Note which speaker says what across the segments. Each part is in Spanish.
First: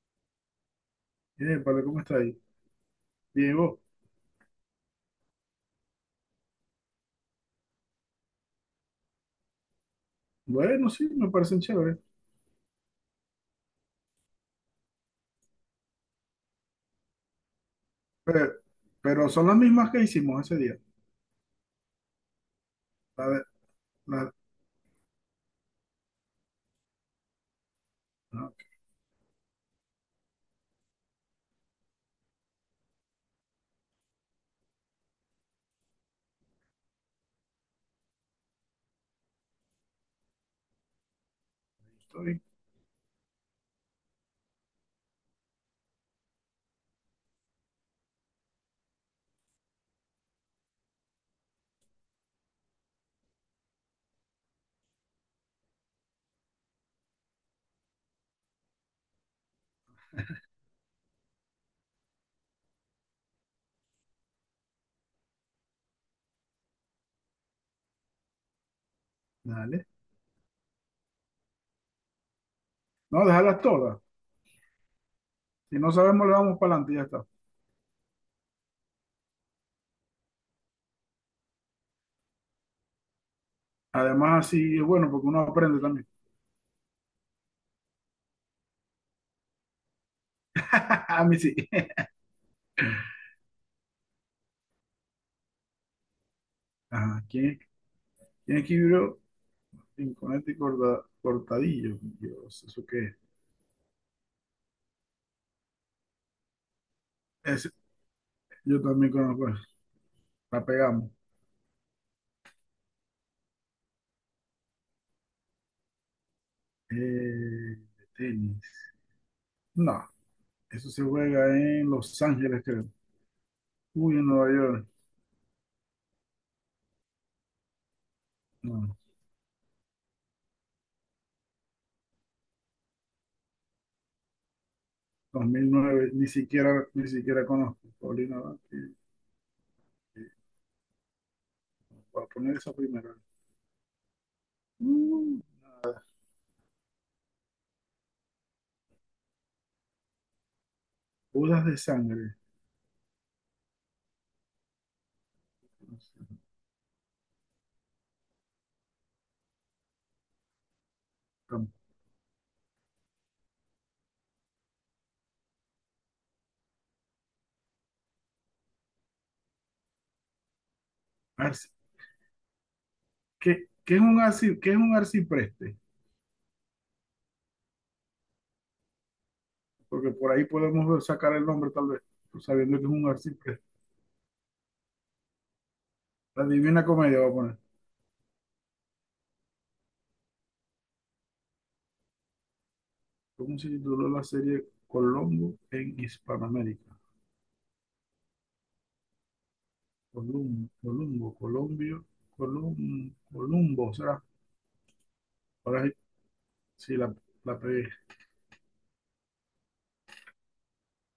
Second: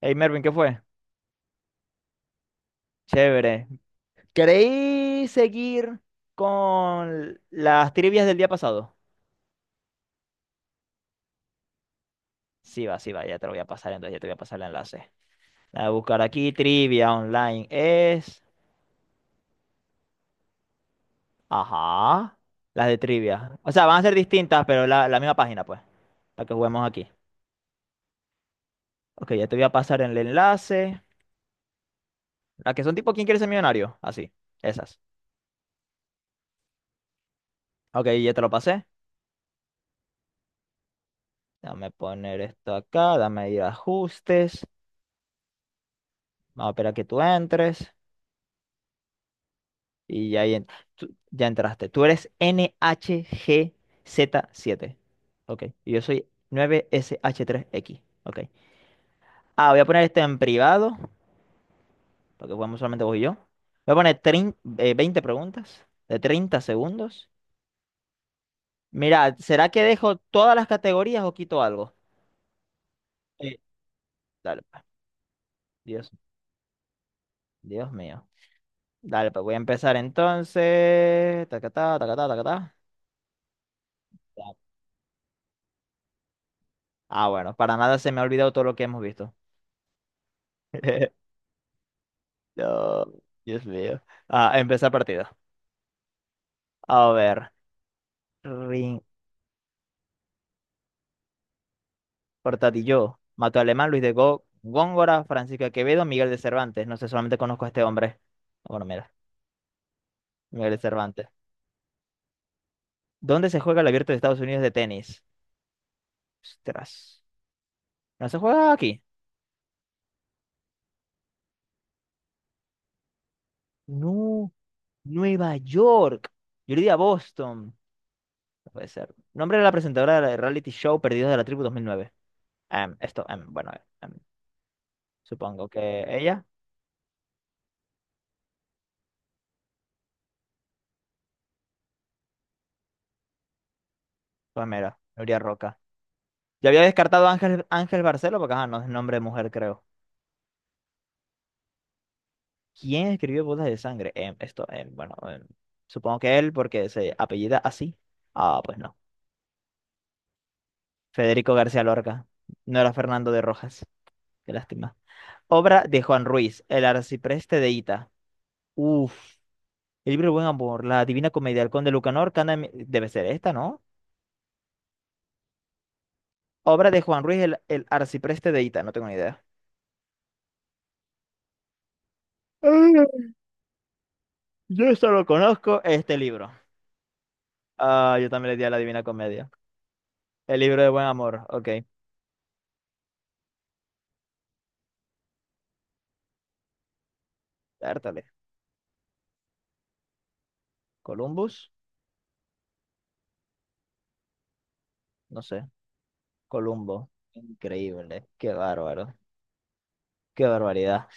Speaker 1: Hey Mervin, ¿qué fue?
Speaker 2: Vale, ¿cómo está ahí? Bien,
Speaker 1: Chévere.
Speaker 2: vos.
Speaker 1: ¿Queréis seguir con las trivias del día pasado?
Speaker 2: Bueno, sí, me parecen chéveres.
Speaker 1: Sí, va, ya te lo voy a pasar, entonces ya te voy a pasar el enlace. La de buscar aquí, trivia online es.
Speaker 2: Pero, pero son las mismas que hicimos ese día.
Speaker 1: Ajá. Las de
Speaker 2: La de-
Speaker 1: trivia. O sea, van a ser
Speaker 2: la-
Speaker 1: distintas, pero la misma página, pues, para que juguemos aquí.
Speaker 2: no, aquí
Speaker 1: Ok, ya te voy a pasar el enlace. Las que son tipo ¿Quién quiere ser millonario? Así, esas. Ok, ya te lo pasé. Dame poner
Speaker 2: estoy.
Speaker 1: esto acá, dame ir a ajustes. Vamos a esperar a que tú entres. Y ya, ya entraste. Tú eres nhgz siete. Ok. Y yo soy 9 sh tres x. Ok. Ah, voy a poner esto en privado, porque jugamos solamente vos y yo. Voy a poner 20 preguntas de 30 segundos. Mira, ¿será que
Speaker 2: Dale.
Speaker 1: dejo todas las categorías o quito algo?
Speaker 2: No,
Speaker 1: Sí.
Speaker 2: déjalas todas.
Speaker 1: Dale, pues.
Speaker 2: Si no
Speaker 1: Dios,
Speaker 2: sabemos, le vamos para adelante y ya está.
Speaker 1: Dios mío. Dale, pues voy a empezar entonces. Tacatá, tacatá, tacatá.
Speaker 2: Además,
Speaker 1: Ya.
Speaker 2: así es bueno porque uno aprende también.
Speaker 1: Ah, bueno, para nada se me ha olvidado todo lo que hemos visto.
Speaker 2: A mí sí.
Speaker 1: No, Dios mío. Ah, empezar partido. A
Speaker 2: Ajá,
Speaker 1: ver.
Speaker 2: ¿quién
Speaker 1: Rin,
Speaker 2: escribió Rinconete y Cortadillo? Dios, ¿eso qué es?
Speaker 1: Portatillo. Mató Alemán, Luis de Góngora, Francisco de Quevedo, Miguel de Cervantes. No sé, solamente conozco a
Speaker 2: Ese-
Speaker 1: este hombre. Ah,
Speaker 2: yo
Speaker 1: bueno, mira.
Speaker 2: también conozco eso. La
Speaker 1: Miguel de
Speaker 2: pegamos.
Speaker 1: Cervantes. ¿Dónde se juega el Abierto de Estados Unidos de tenis? Ostras.
Speaker 2: Eh,
Speaker 1: ¿No se juega
Speaker 2: Tenis.
Speaker 1: aquí?
Speaker 2: No, eso se juega en Los Ángeles, creo. Uy, en Nueva
Speaker 1: No.
Speaker 2: York.
Speaker 1: Nueva York. Yo le di a Boston. No puede
Speaker 2: No.
Speaker 1: ser. Nombre de la presentadora del reality show Perdidos de la Tribu 2009. Em, esto, em, bueno, em,
Speaker 2: dos
Speaker 1: supongo
Speaker 2: mil
Speaker 1: que
Speaker 2: nueve ni
Speaker 1: ella.
Speaker 2: siquiera, ni siquiera conozco Paulina Abad. Voy a poner esa primera.
Speaker 1: Pues mira, Nuria
Speaker 2: Mm.
Speaker 1: Roca. Ya había descartado a Ángel, Ángel Barcelo porque ajá, no es nombre de mujer, creo.
Speaker 2: Bodas de sangre.
Speaker 1: ¿Quién escribió Bodas de Sangre? Em, esto, em, bueno, em,
Speaker 2: No
Speaker 1: supongo que
Speaker 2: sé.
Speaker 1: él porque se apellida así. Ah, pues no. Federico
Speaker 2: tam-
Speaker 1: García Lorca. No era Fernando de Rojas. Qué lástima. Obra de Juan Ruiz, El arcipreste de Ita. Uf. El libro del Buen Amor, La Divina Comedia,
Speaker 2: arci-
Speaker 1: El Conde Lucanor, debe ser esta,
Speaker 2: ¿Qué,
Speaker 1: ¿no?
Speaker 2: qué es un arcipreste?
Speaker 1: Obra de Juan Ruiz, el arcipreste de Ita. No tengo ni idea.
Speaker 2: Porque por ahí sacar el nombre tal vez, pues, sabiendo que es un
Speaker 1: Ah,
Speaker 2: arcipreste.
Speaker 1: yo solo conozco este
Speaker 2: La
Speaker 1: libro.
Speaker 2: Divina Comedia voy a poner.
Speaker 1: Ah, yo también le di a La Divina Comedia. El libro de buen amor, ok.
Speaker 2: ¿Cómo se tituló la serie Colombo en Hispanoamérica?
Speaker 1: Dártale.
Speaker 2: Columbo, Columbo,
Speaker 1: Columbus,
Speaker 2: Colombio, Columbo, será.
Speaker 1: no sé.
Speaker 2: Ahora sí, sí,
Speaker 1: Columbo.
Speaker 2: la pegué.
Speaker 1: Increíble. Qué bárbaro. Qué barbaridad.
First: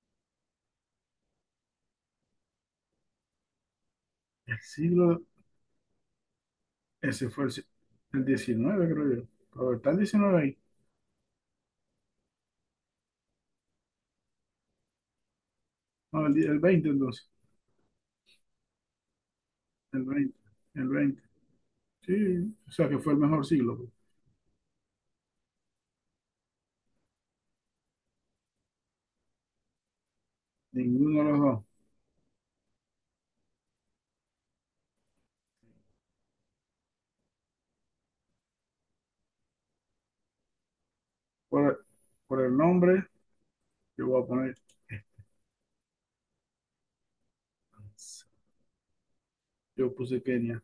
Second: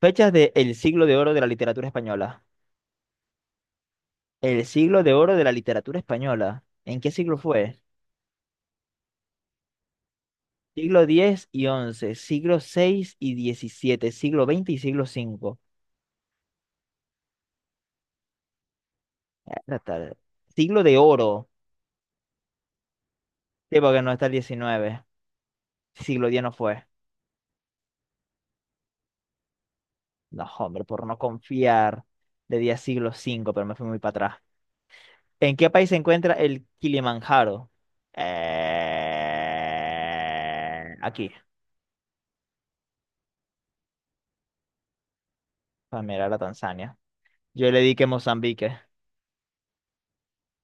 Speaker 1: Fechas de el siglo de oro de la literatura española.
Speaker 2: El
Speaker 1: El siglo de
Speaker 2: siglo
Speaker 1: oro de la literatura española. ¿En qué
Speaker 2: Ese
Speaker 1: siglo
Speaker 2: fue el, si-
Speaker 1: fue?
Speaker 2: El 19, creo yo. Pero está el diecinueve ahí.
Speaker 1: Siglo X y once, siglo seis y diecisiete, siglo veinte y siglo V.
Speaker 2: No, el veinte entonces. El
Speaker 1: Dártale.
Speaker 2: 20,
Speaker 1: Siglo
Speaker 2: El
Speaker 1: de
Speaker 2: 20,
Speaker 1: oro.
Speaker 2: Sí, o sea que fue el mejor siglo,
Speaker 1: Sí,
Speaker 2: pues.
Speaker 1: porque no está el XIX. Siglo diez no fue. No, hombre, por no
Speaker 2: Ninguno de los dos.
Speaker 1: confiar, le di a siglo cinco, pero me fui muy para atrás. ¿En qué país se encuentra el Kilimanjaro? Aquí,
Speaker 2: Por, por el nombre, yo voy a poner,
Speaker 1: para mirar a Tanzania. Yo le di que Mozambique.
Speaker 2: yo puse Kenia.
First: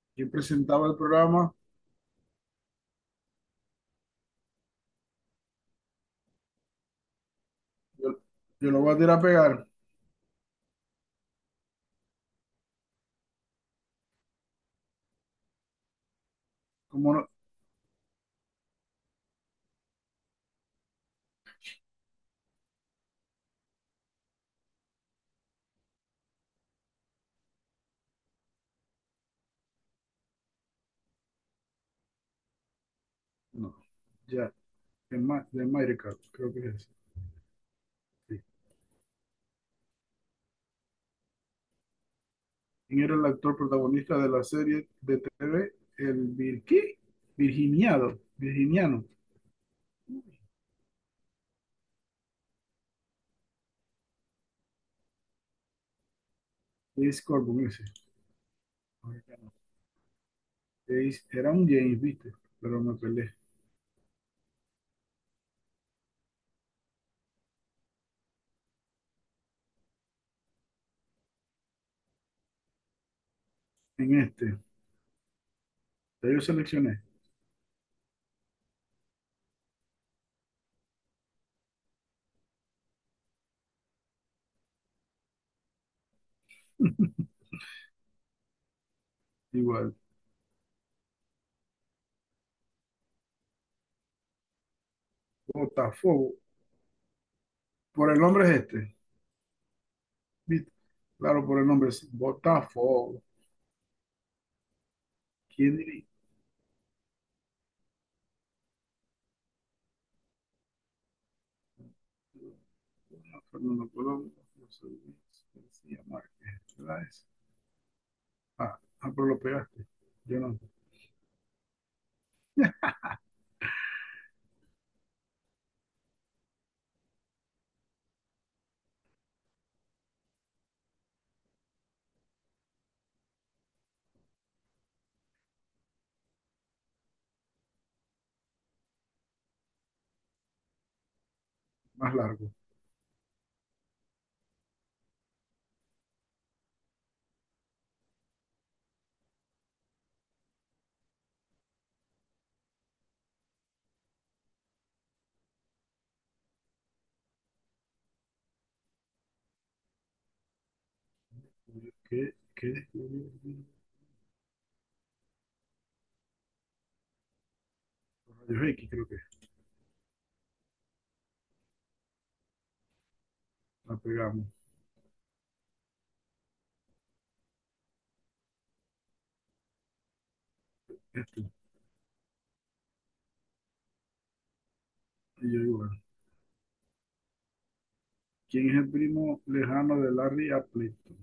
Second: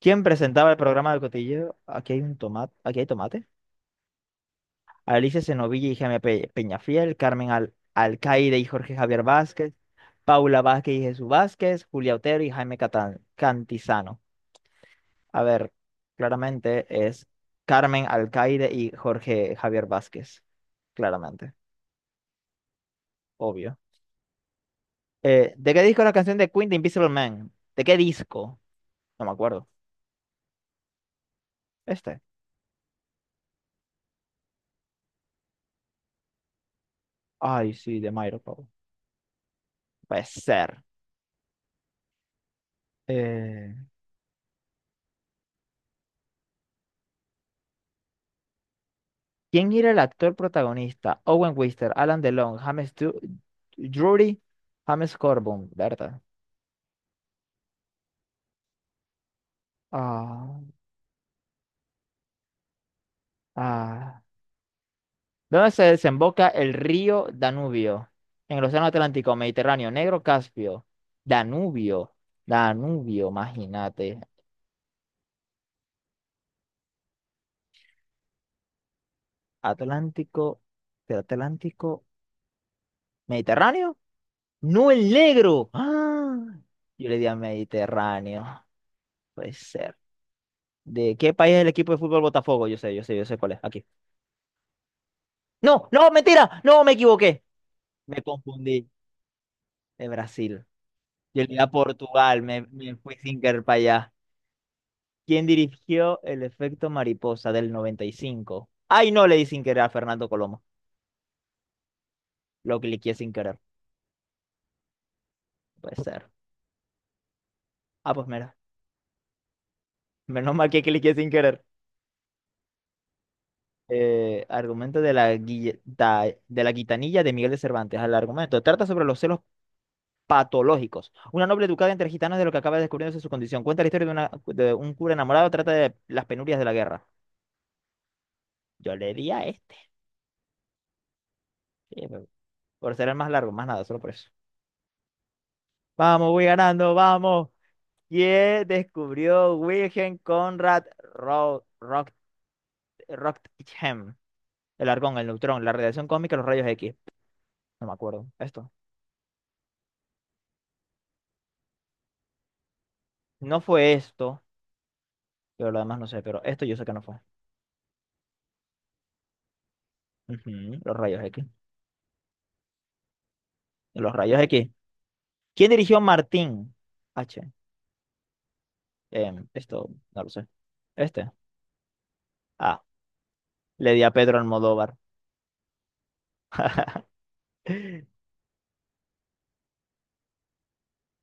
Speaker 1: ¿Quién
Speaker 2: Quien
Speaker 1: presentaba el
Speaker 2: presentaba el
Speaker 1: programa del
Speaker 2: programa,
Speaker 1: cotilleo? Aquí hay un tomate. Aquí hay tomate. Alicia Senovilla y Jaime Peñafiel, Carmen Al
Speaker 2: yo,
Speaker 1: Alcaide y
Speaker 2: yo lo
Speaker 1: Jorge
Speaker 2: voy a tirar
Speaker 1: Javier
Speaker 2: a pegar.
Speaker 1: Vázquez, Paula Vázquez y Jesús Vázquez, Julia Otero y Jaime Cantizano. A ver, claramente
Speaker 2: ¿Cómo
Speaker 1: es
Speaker 2: no?
Speaker 1: Carmen Alcaide y Jorge Javier Vázquez. Claramente, obvio. ¿De qué disco es la canción de Queen de Invisible Man? ¿De qué disco? No me acuerdo. ¿Este?
Speaker 2: No. Ya, de Mairecat, creo que es.
Speaker 1: Ay, sí, de Mairo
Speaker 2: Sí.
Speaker 1: Pablo. Puede ser.
Speaker 2: ¿Quién era el actor
Speaker 1: Eh,
Speaker 2: protagonista de la serie de TV? El Virqui, Virginiano,
Speaker 1: ¿Quién era el actor protagonista? Owen Wister, Alan DeLong, James Drury, James Corbin, ¿verdad?
Speaker 2: de Scorpion, Jace,
Speaker 1: Ah,
Speaker 2: era un James, viste, pero me peleé.
Speaker 1: ah. ¿Dónde se desemboca el río Danubio? En el Océano Atlántico, Mediterráneo, Negro, Caspio. Danubio, Danubio, imagínate.
Speaker 2: En este, ya yo seleccioné.
Speaker 1: Atlántico, ¿del Atlántico, Mediterráneo? No, el negro. ¡Ah! Yo le di a Mediterráneo. Puede
Speaker 2: Igual.
Speaker 1: ser. ¿De qué país es el equipo de fútbol Botafogo? Yo sé, yo sé, yo sé cuál es. Aquí. No, no,
Speaker 2: Botafogo.
Speaker 1: mentira. No, me equivoqué.
Speaker 2: Por el
Speaker 1: Me
Speaker 2: nombre es
Speaker 1: confundí.
Speaker 2: este,
Speaker 1: De Brasil.
Speaker 2: viste.
Speaker 1: Yo le
Speaker 2: Claro,
Speaker 1: di
Speaker 2: por
Speaker 1: a
Speaker 2: el nombre es
Speaker 1: Portugal. Me fui
Speaker 2: Botafogo.
Speaker 1: sin querer para allá. ¿Quién
Speaker 2: ¿Quién diría?
Speaker 1: dirigió el efecto mariposa del 95? Ay, no, le di sin querer a Fernando Colomo. Lo cliqué sin
Speaker 2: Bueno,
Speaker 1: querer.
Speaker 2: Fernando Colón, José Luis
Speaker 1: Puede
Speaker 2: García
Speaker 1: ser.
Speaker 2: Márquez, ¿verdad ese?
Speaker 1: Ah, pues mira.
Speaker 2: Ah, ah, pero lo pegaste. Yo
Speaker 1: Menos
Speaker 2: no.
Speaker 1: mal que cliqué sin querer. Argumento de la, de la gitanilla de Miguel de Cervantes. Al argumento. Trata sobre los celos patológicos. Una noble educada entre gitanos de lo que acaba descubriéndose su condición. Cuenta la historia de, una, de un cura enamorado. Trata de las penurias de la guerra. Yo le di a este. Sí,
Speaker 2: Más
Speaker 1: pero
Speaker 2: largo.
Speaker 1: por ser el más largo, más nada, solo por eso. Vamos, voy ganando, vamos. ¿Quién descubrió Wilhelm Conrad Roentgen? El argón, el neutrón, la radiación cósmica, los rayos X. No me acuerdo. Esto.
Speaker 2: ¿Qué? ¿Qué?
Speaker 1: No fue esto. Yo lo demás no sé, pero esto yo sé que no fue.
Speaker 2: Rayos X, creo que es.
Speaker 1: Ujú, los rayos X.
Speaker 2: La
Speaker 1: Los rayos
Speaker 2: pegamos.
Speaker 1: X. ¿Quién dirigió Martín? H. Esto no lo sé. Este.
Speaker 2: Este.
Speaker 1: Ah, le di a Pedro Almodóvar.
Speaker 2: Y yo igual. ¿Quién es el primo lejano de Larry Appleton?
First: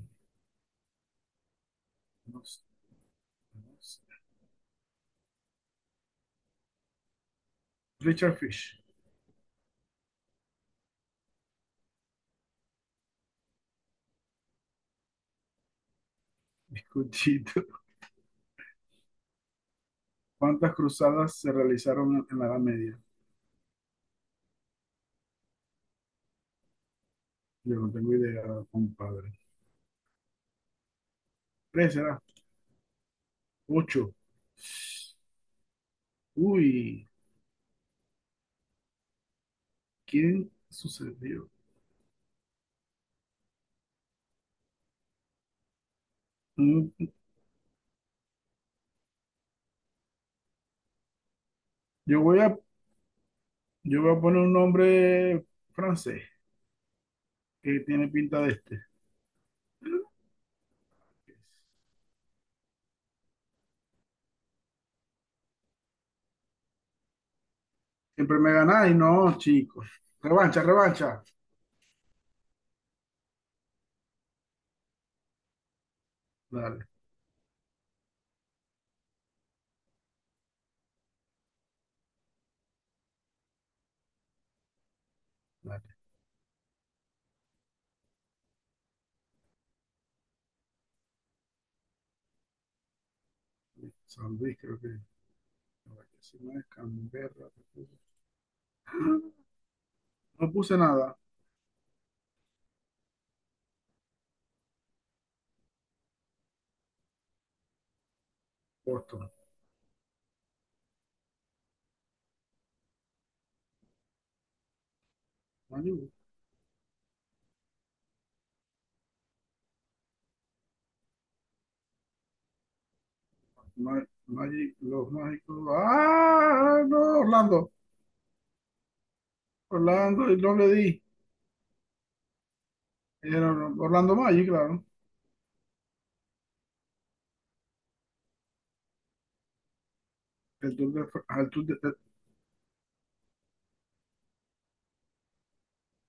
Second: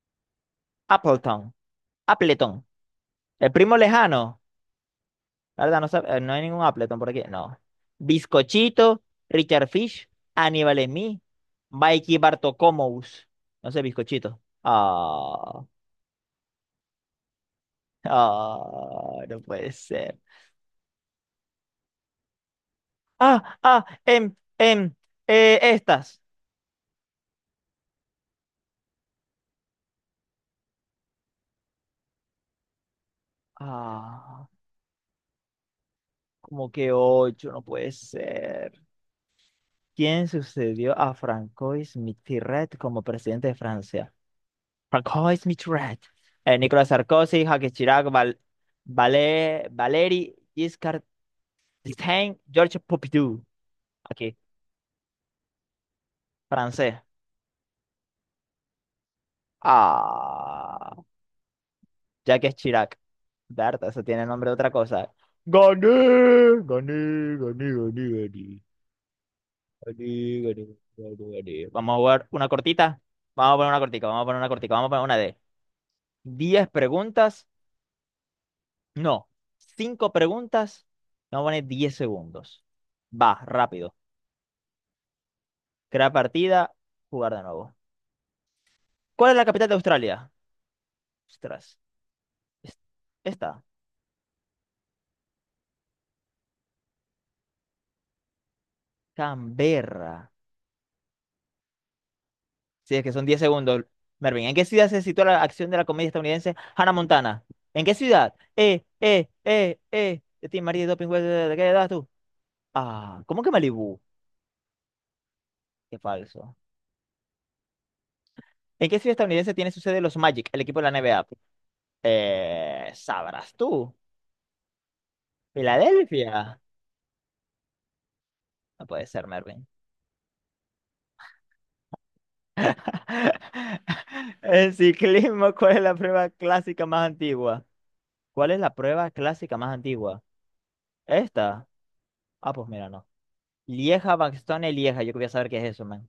Speaker 1: Appleton.
Speaker 2: No sé,
Speaker 1: Appleton. El primo
Speaker 2: no sé.
Speaker 1: lejano. La, ¿verdad? No, no hay ningún Appleton por aquí. No.
Speaker 2: Richard Fish.
Speaker 1: Bizcochito, Richard Fish, Aníbal Emí, Mikey Bartocomous. No sé, bizcochito. Ah,
Speaker 2: Escuchito.
Speaker 1: ah, no puede ser.
Speaker 2: ¿Cuántas cruzadas se realizaron en la Edad Media?
Speaker 1: Ah, ah, em, em, estas.
Speaker 2: Yo no tengo idea, compadre. ¿Tres será? Ocho.
Speaker 1: Ah, como que
Speaker 2: Uy,
Speaker 1: ocho, no puede ser. ¿Quién
Speaker 2: ¿quién
Speaker 1: sucedió a
Speaker 2: sucedió?
Speaker 1: Francois Mitterrand como presidente de Francia? Francois Mitterrand. Nicolas
Speaker 2: Mm.
Speaker 1: Sarkozy, Jacques Chirac, Valéry Giscard
Speaker 2: Yo
Speaker 1: d'Estaing,
Speaker 2: voy a,
Speaker 1: Georges Pompidou.
Speaker 2: yo voy a
Speaker 1: Aquí,
Speaker 2: poner un nombre francés
Speaker 1: francés.
Speaker 2: que tiene pinta de este.
Speaker 1: Ah, Jacques Chirac. Berta, eso tiene nombre de otra cosa. Gané, gané, gané, gané,
Speaker 2: Siempre me
Speaker 1: gané.
Speaker 2: ganáis, no, chicos.
Speaker 1: Ari, Ari,
Speaker 2: Revancha, revancha.
Speaker 1: Ari, Ari. Vamos a jugar una cortita. Vamos a poner una cortica, vamos a poner una cortica, vamos a poner una de diez
Speaker 2: Dale,
Speaker 1: preguntas. No, 5 preguntas. Vamos a poner 10 segundos. Va, rápido.
Speaker 2: dale.
Speaker 1: Crear partida, jugar de nuevo. ¿Cuál es la capital de Australia? Ostras. es- Esta.
Speaker 2: San Luis, creo que. No, que si no es Canberra.
Speaker 1: Canberra.
Speaker 2: No puse nada.
Speaker 1: Sí, es que son 10 segundos. Mervin, ¿en qué ciudad se sitúa la acción de la comedia estadounidense Hannah Montana? ¿En qué ciudad?
Speaker 2: Boston.
Speaker 1: De ti, María, doping, ¿de qué edad tú? Ah, ¿cómo que Malibu? Qué
Speaker 2: Malibu.
Speaker 1: falso. ¿En qué ciudad estadounidense tiene su sede los Magic, el equipo de la NBA? Sabrás tú.
Speaker 2: Magic, los mágicos.
Speaker 1: ¿Filadelfia?
Speaker 2: Ah, no, Orlando.
Speaker 1: No puede ser, Mervin.
Speaker 2: Orlando, y no le di. Era Orlando Magic,
Speaker 1: En
Speaker 2: claro.
Speaker 1: ciclismo, ¿cuál es la prueba clásica más antigua? ¿Cuál es la prueba clásica más antigua?
Speaker 2: El tour de, Fra- Al
Speaker 1: ¿Esta?
Speaker 2: tour de,
Speaker 1: Ah, pues mira, no. Lieja, Bastogne, Lieja. Yo quería saber qué es eso, man.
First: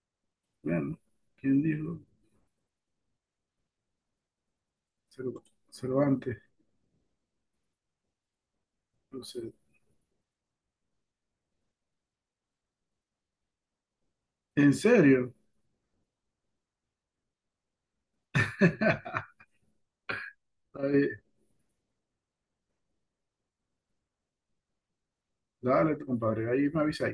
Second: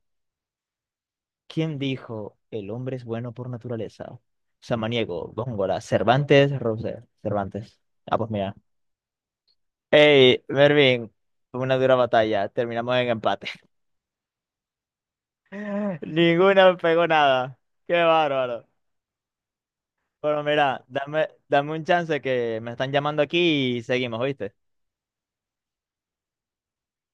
Speaker 2: bueno, ¿quién
Speaker 1: ¿Quién
Speaker 2: dijo?
Speaker 1: dijo el hombre es bueno por naturaleza? Samaniego,
Speaker 2: Cerv-
Speaker 1: Góngora,
Speaker 2: Cervantes.
Speaker 1: Cervantes, Rousseau. Cervantes. Ah, pues mira.
Speaker 2: No sé.
Speaker 1: Hey, Mervin, fue una dura batalla. Terminamos en empate.
Speaker 2: ¿En serio?
Speaker 1: Ninguna pegó nada. Qué bárbaro. Pero mira,
Speaker 2: Está bien.
Speaker 1: dame, dame un chance que me están llamando aquí y seguimos, ¿viste?
Speaker 2: Dale, compadre, ahí me avisa.